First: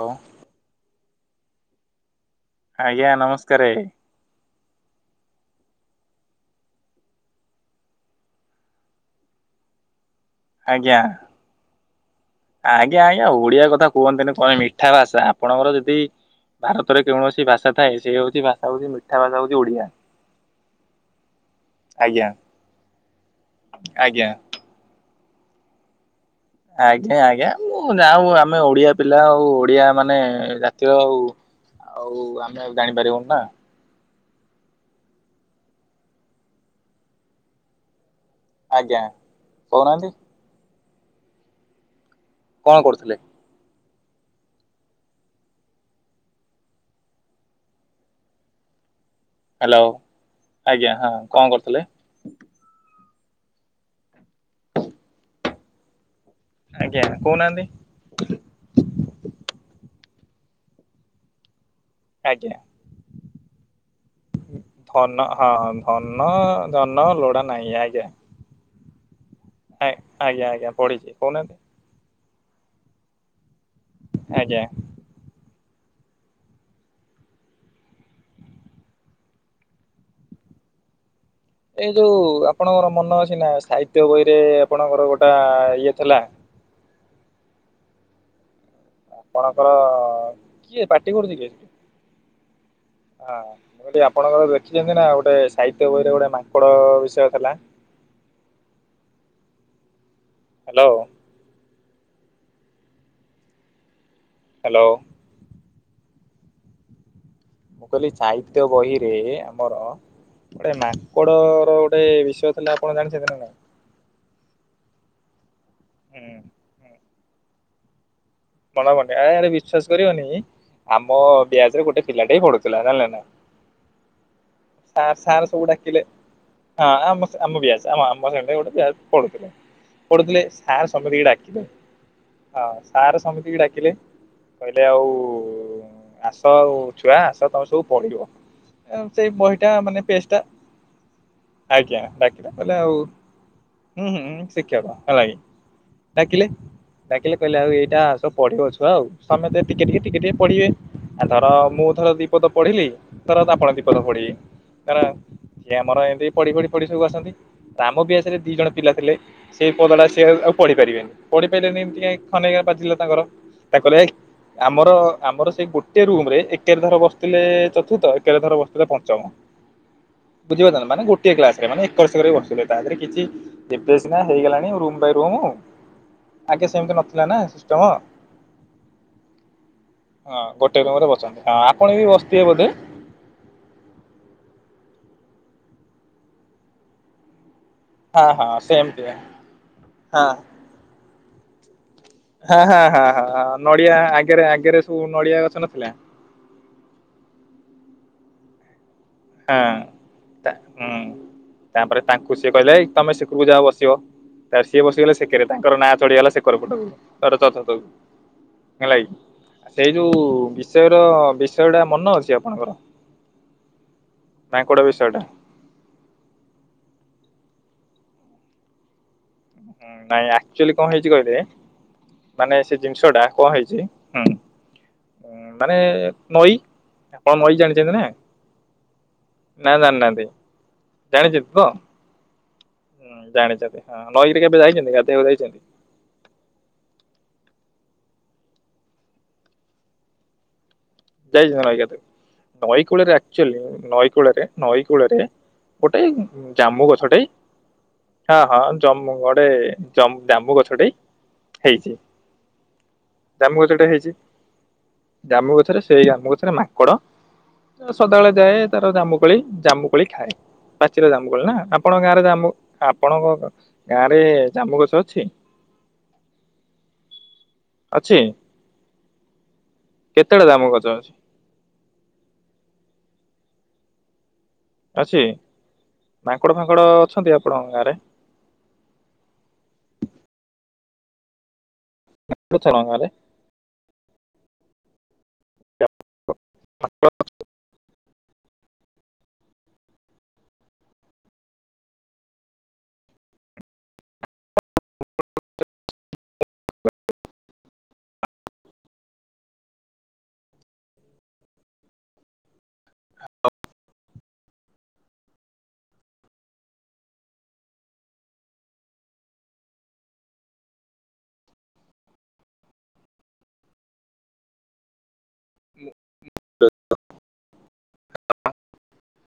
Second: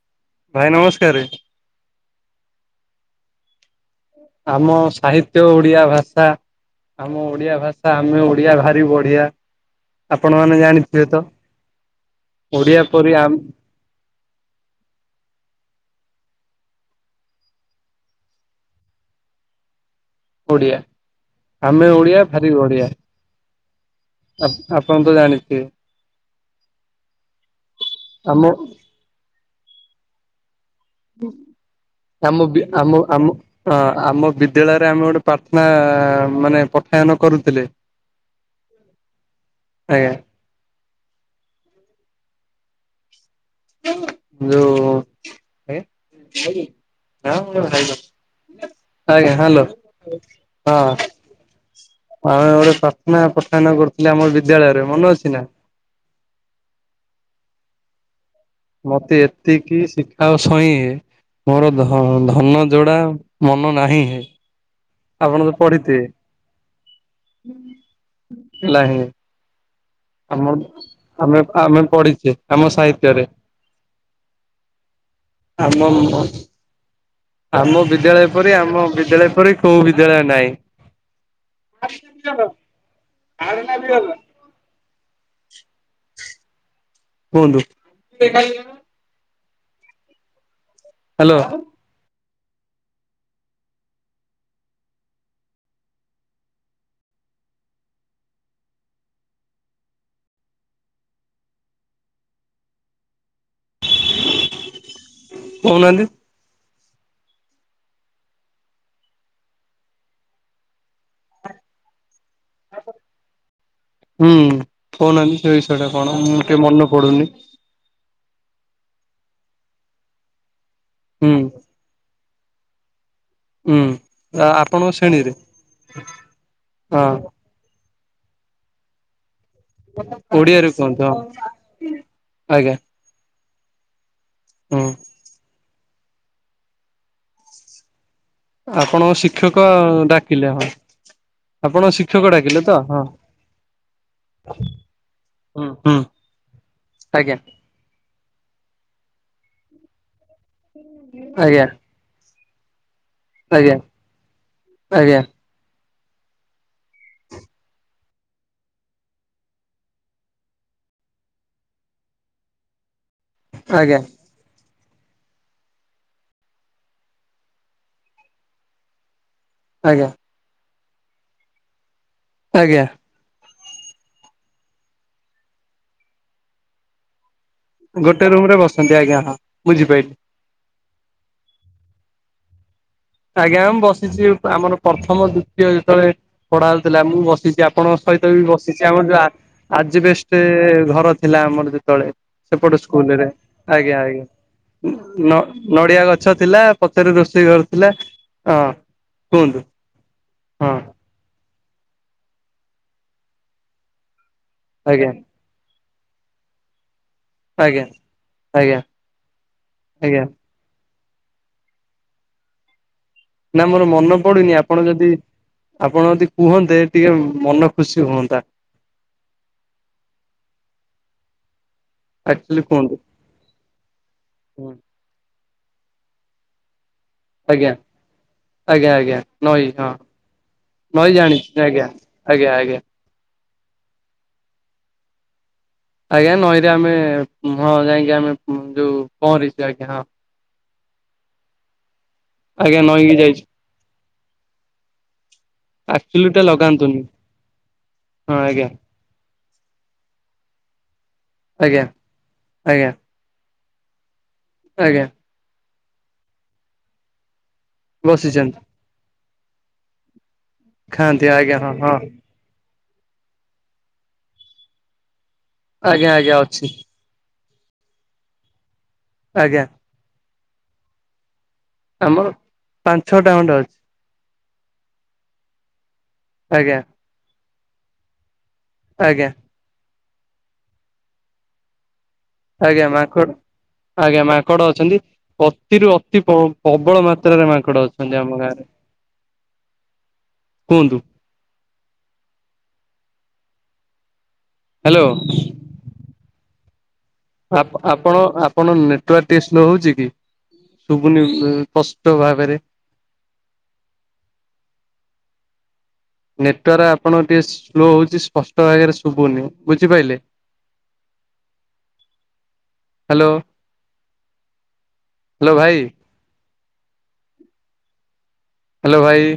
ହଁ। ଭାଇ ନମସ୍କାରେ। ଆଜ୍ଞା ନମସ୍କାରେ। ଆମ ସାହିତ୍ୟ ଓଡ଼ିଆ ଭାଷା। ଆମ ଓଡିଆ ଭାଷା, ଆମେ ଓଡିଆ ଭାରି ବଢ଼ିଆ। ଆପଣମାନେ ଆଜ୍ଞା ଜାଣିଥିବେ ତ ଓଡିଆ ପରି ଆମ କୁହନ୍ତିନି କଣ ମିଠା ଭାଷା ଆପଣଙ୍କର ଯଦି ଭାରତରେ କୌଣସି ଭାଷା ଥାଏ ସେ ହେଉଛି ଭାଷା ହଉଛି ମିଠା ଭାଷା ହଉଛି ଓଡିଆ। ଓଡ଼ିଆ ଆମେ ଓଡ଼ିଆ ଆଜ୍ଞା ଭାରି ବଢ଼ିଆ ଆଜ୍ଞା। ଆ ଆପଣ ତ ଜାଣିଥିବେ। ଆଜ୍ଞା ଆଜ୍ଞା ମୁଁ ଯାଉ ଆମ ଆମେ ଓଡିଆ ପିଲା ଆଉ ଓଡିଆମାନେ ଯା ତୀୟ ଆଉ ଆମେ ଆଉ ଜାଣିପାରିବୁନୁ ନା? ଅଁ ଆମ ବିଦ୍ୟାଳୟରେ ଆମ ଗୋଟେ ପ୍ରାର୍ଥନା ମାନେ ପଠାନ କରୁଥିଲେ। ଆଜ୍ଞା ଆଜ୍ଞା। କହୁନାହାନ୍ତି। କଣ, କରୁଥିଲେ? ଯୋଉ [inaudible] ଆଜ୍ଞା। ହ୍ୟାଲୋ ଆଜ୍ଞା କଣ କରୁଥିଲେ ହଁ। ଆମେ ଗୋଟେ ପ୍ରାର୍ଥନା ପଠାନ କରୁଥିଲେ ଆମ ବିଦ୍ୟାଳୟରେ, ମନେ ଅଛି ନା? ଆଜ୍ଞା, କଉନାହାନ୍ତି। ମତେ ଏତିକି ଶିଖାଅ, ସଇଁଏ ମୋର ଧ ଆଜ୍ଞା। ଧନ ଯୋଉଟା ମନ ନାହିଁ। ଧନ ଆପଣ ତ ହଁଁ ପଢିଥିବେ ଧନ, ଯନ ଲୋଡା ନାହିଁ ଆଜ୍ଞା। ହେଲା ହିନି। ଆଜ୍ଞା ଆମ ଆଜ୍ଞା ପଢିଛି ଆମେ କହୁନାହାନ୍ତି ଆମେ ପଢି଼ଚେ ଆମ ସାହିତ୍ୟରେ। ଆଜ୍ଞା। ଆମ ମ ଆମ ବିଦ୍ୟାଳୟ ପରି, ଆମ ବିଦ୍ୟାଳୟ ପରି କୋଉଁ ବିଦ୍ୟାଳୟ ନାହିଁ। ଏଇ ଯୋଉଁ ଆପଣଙ୍କର ମନ ଅଛି ନା ସାହିତ୍ୟ ବହିରେ ଆପଣଙ୍କର ଗୋଟା ଇଏ ଥିଲା। କୁଅନ୍ତୁ। [inaudible] ଆପଣଙ୍କର କିଏ ପାଟି ହ୍ୟାଲୋ କରୁଚି, କିଏ? ହଁ ଯଦି ଆପଣଙ୍କର ଦେଖିଚନ୍ତି ନା, ଗୋଟେ ସାହିତ୍ୟ ବହିରେ ଗୋଟେ ମାଙ୍କଡ଼ ବିଷୟ ଥିଲା। Hello hello! କଉନାହାନ୍ତି। ମୁଁ କହିଲି ସାହିତ୍ୟ ବହିରେ ଆମର। ଗୋଟେ ମାଙ୍କଡ଼ର ଗୋଟେ ବିଷୟ ଥିଲା। ଆପଣ ଜାଣିଚନ୍ତି ନା ନାଇଁ? ହୁଁ କଉନାହାନ୍ତି, ସେ ବିଷୟଟା କଣ? ହୁଁ ମୁଁ ଟିକେ ମନେ ପଡୁନି। ମନ ପଡୁନି। ଆରେ ବିଶ୍ଵାସ କରିବନି ଆମ ହୁଁ ବ୍ୟାଚରେ ଗୋଟେ ପିଲାଟିଏ ପଢ଼ୁଥିଲା ଜାଣିଲେ ନା? ହୁଁ ଆପଣଙ୍କ ସାର୍ ଶ୍ରେଣୀରେ ସାର୍ ସବୁ ଡାକିଲେ ହଁ, ଆମ ଆମ ବ୍ୟାସ୍ ଆମ ଆମ ସାଙ୍ଗରେ ଗୋଟେ ବ୍ୟାଚ୍ ପଢ଼ୁଥିଲେ। ପଢ଼ୁଥିଲେ ଓଡିଆରେ ସାର୍ କୁହନ୍ତୁ ହଁ [unintelligible] ଡାକିଲେ ଆଜ୍ଞା ହଁ। ସାର୍ ସମିତିକି ଡାକିଲେ ହୁଁ କହିଲେ ଆଉ ଆସ ଆଉ ଛୁଆ ଆସ ତମେ ସବୁ ପଡ଼ିବ। ଆପଣଙ୍କ ସେଇ ଶିକ୍ଷକ ବହିଟା, ମାନେ ପେଜଟା। ଡାକିଲେ ହଁ ଆପଣ ଆଜ୍ଞା, ଶିକ୍ଷକ ଡାକିଲେ, ତ କହିଲେ ଆଉ ହଁ ହୁଁ, ହୁଁ ଶିକ୍ଷକ ହେଲା କି ହୁଁ ହୁଁ ଡାକିଲେ ଆଜ୍ଞା ଡାକିଲେ କହିଲେ ଆଉ ଏଇଟା ତ ପଢିବ ଛୁଆ, ଆଉ ସମସ୍ତେ ଟିକେ-ଟିକେ-ଟିକେ-ଟିକେ ପଢ଼ିବେ, ଆଥର ଆଜ୍ଞା ମୁଁ ଧର ଦିପଦ ପଢ଼ିଲି। ଧର ଆପଣ ଆଜ୍ଞା ଦିପଦ ପଢିଇ ତାରା ଆଜ୍ଞା ସିଏ ଆମର ଏମତି ପଢି଼-ପଢି଼-ପଢି଼ ସବୁ ଆସନ୍ତି। ଆମ ବ୍ୟାଚରେ ଦିଇ ଜଣ ପିଲା ଥିଲେ। ସେଇ ପଦାଟା ସିଏ ଆଉ ପଢ଼ି ପାରିବେନି ପଢ଼ି ପାଇଲେନି। ଏମତି ଖନେଇ କା ପାଚିଲା ତାଙ୍କର ତାକୁ ଆଜ୍ଞା ଏଇକ୍ ଆମର ଆମର ସେଇ ଗୋଟେ ରୁମରେ ଏକ୍ ତିଆର୍ ର ବସିଥିଲେ ଚତୁର୍ଥ ଏକାଥର ବସିଥିଲେ ପଞ୍ଚମ। ଆଜ୍ଞା। ବୁଝିପାରୁଚ ନା? ମାନେ ଗୋଟିଏ କ୍ଲାସରେ ମାନେ ଏକର ସେକର ବସିଥିଲେ ତା ଆଜ୍ଞା ଦିହରେ କିଛି। ଏବେ ସିନା ହେଇଗଲାଣି, ରୁମ୍ ବାଇ ରୁମ୍ ଆଗେ ସେମତି ନଥିଲା ନା। ସିଷ୍ଟମ। ଗୋଟେ ରୁମରେ ବସନ୍ତି। ଆଜ୍ଞା ହଁ, ବୁଝିପାଇଲି। ହଁ ଗୋଟେ ରୁମ୍ ରେ ବସନ୍ତି। ହଁ ଆପଣ ବି ବସିିଥିବେ ବୋଧେ। ଆଜ୍ଞା ମୁଁ ବସିଛି ଆମର ପ୍ରଥମ ଦ୍ଵିତୀୟ ଯେତେବେଳେ ପଢା ହେଉଥିଲା ମୁଁ ବସିଛି। ଆପଣଙ୍କ ସହିତ ହଁ ବି ହଁ ବସିଛି ସେମତି ଆମର ହଁ ଯୋଉ ଆ ଆଜି ବେଷ୍ଟେ ହଁ ଘର ଥିଲା ଆମର ଯେତେବେଳେ। ସେପଟ ହଁ ହଁ ସ୍କୁଲ୍ ରେ ହଁ ନଡିଆ ଆଜ୍ଞା ଆଜ୍ଞା ଆଗରେ ଆଗରେ ସବୁ ନ ନଡିଆ ଗଛ ନଥିଲା ନଡିଆ ଗ ଛ ଥିଲା ପଛରେ ରୋଷେଇ ଘର ଥିଲା ହଁ। କୁହନ୍ତୁ ହଁ ତା ହଁ ହୁଁ। ତାପରେ ତାଙ୍କୁ ସିଏ କହିଲେ ହେଇ ତମେ ସେଖକୁ ଯାଅ ବସିବ ତ ସିଏ ଆଜ୍ଞା ବସିଗଲେ ସେକେରେ। ତାଙ୍କର ନାଁ ଚଢିଗଲା ସେକର ପଟକୁ। ତର ଚଥ ଆଜ୍ଞା ତକୁ ଆଜ୍ଞା ହେଲାକି ସେଇ ଯଉ ଆଜ୍ଞା ସେର ବିଷୟ ଟା ମନେ ଅଛି ଆପଣଙ୍କର? ନା ମୋର ମନେ ପଡୁନି ମାଙ୍କଡ ଆପଣ ବିଷୟ ଯଦି ଟା ଆପଣ ଯଦି କୁହନ୍ତେ ଟିକେ ମନ ଖୁସି ହୁଅନ୍ତା। ନାଇ ଆକ୍ଚୁଲି କଣ ହେଇଛି କହିଲେ ମାନେ ଆକ୍ଚୁଆଲି ସେ କୁହନ୍ତୁ। ଜିନ୍ଷ ଟା କଣ ହେଇଛି ହୁଁ। ହୁଁ ମାନେ ନଈ ଆପଣ ନଈ ଆଜ୍ଞା ଜାଣିଛନ୍ତି ନା ଆଜ୍ଞା ଆଜ୍ଞା ନଈ ନା ହଁ ଜାଣିନାହାନ୍ତି ନଈଁ ଜାଣିଛି ଆଜ୍ଞା। ଆଜ୍ଞା ଆଜ୍ଞା। ଜାଣଚନ୍ତି ହଁ ନଈରେ କେବେ ଯାଇଛନ୍ତି ଗାଧେଇବାକୁ ଯାଇଚନ୍ତି? ଆଜ୍ଞା ନଈରେ ଆମେ ହଁ ଯାଇକି ଆମେ ଯୋଉ ପହଁରିଛୁ ଆଜ୍ଞା ହଁ। ଯାଇଛନ୍ତି ନଈକାତକୁ ଆଜ୍ଞା ନଈକି ନଈକୂଳରେ ଯାଇଛି ଆକ୍ଚୁଲି ନଈକୂଳରେ ନଈକୂଳରେ ଗୋଟେ ଆକ୍ଚୁଆଲି ଟା ଜାମୁ ଲଗାନ୍ତୁନି ଗଛଟେ ହଁ ହଁ ଜମ୍ ମୁଁ ଗଡେ ଜମ୍ ଜାମୁ ଗଛଟେ ଆଜ୍ଞା ହେଇଛି। ଆଜ୍ଞା ଜାମୁ ଗଛ ଟେ ହେଇଛି। ଆଜ୍ଞା। ଜାମୁ ଗଛରେ ସେଇ ଜାମୁ ଗଛରେ ମାକଡ ଅ ସଦାବେଳେ ବସିଛନ୍ତି ଯାଏ। ତାର ଜାମୁ କୋଳି ଜାମୁ କୋଳି ଖାଏ ପ୍ରଚୀର ଖାଆନ୍ତି ଜାମୁ କୋଳି ନା ଆଜ୍ଞା ହଁ ହଁ ଆପଣ ଗାଁରେ ଜାମୁ ଆପଣଙ୍କ ଗାଁ ରେ ଜାମୁ ଗଛ ଅଛି? ଆଜ୍ଞା ଆଜ୍ଞା ଅଛି। ଅଛି? ଆଜ୍ଞା। କେତେଟା ଜାମୁ ଗଛ ଅଛି? ଆମର ପାଞ୍ଚ୍ ଛଅଟା ଖଣ୍ଡେ ଅଛି। ଅଛି ମାଙ୍କଡ଼ ଆଜ୍ଞା ଫାଙ୍କଡ଼ ଅଛନ୍ତି ଆପଣଙ୍କ ଗାଁରେ? ଆଜ୍ଞା। ଆଜ୍ଞା ଆପଣଙ୍କ ଗାଁରେ? ମାଙ୍କଡ ଆଜ୍ଞା ମାଙ୍କଡ ଅଛନ୍ତି। ଅତିରୁ ଅତି ପ୍ର ପ୍ରବଳ ମାତ୍ରାରେ ମାଙ୍କଡ ଅଛ ପଞ୍ଜା ଆମ ଗାଁରେ କୁହନ୍ତୁ? ହାଲୋ। ଆପ ଆପଣ ଆପଣ ନେଟ୍ୱାର୍କ ଟିକେ ସ୍ଲୋ ହଉଛି କି? ଶୁବୁନି ପଷ୍ଟ ଭାବେରେ। ନେଟୱାର୍ ଆପଣଙ୍କ ଟିକେ ସ୍ଲୋ ହଉଛି ସ୍ପଷ୍ଟ ଭାବେରେ ଶୁଭୁନି ବୁଝିପାଇଲେ? [unintelligible] ହାଲୋ ହାଲୋ ଭାଇ। [unintelligible] ହାଲୋ ଭାଇ।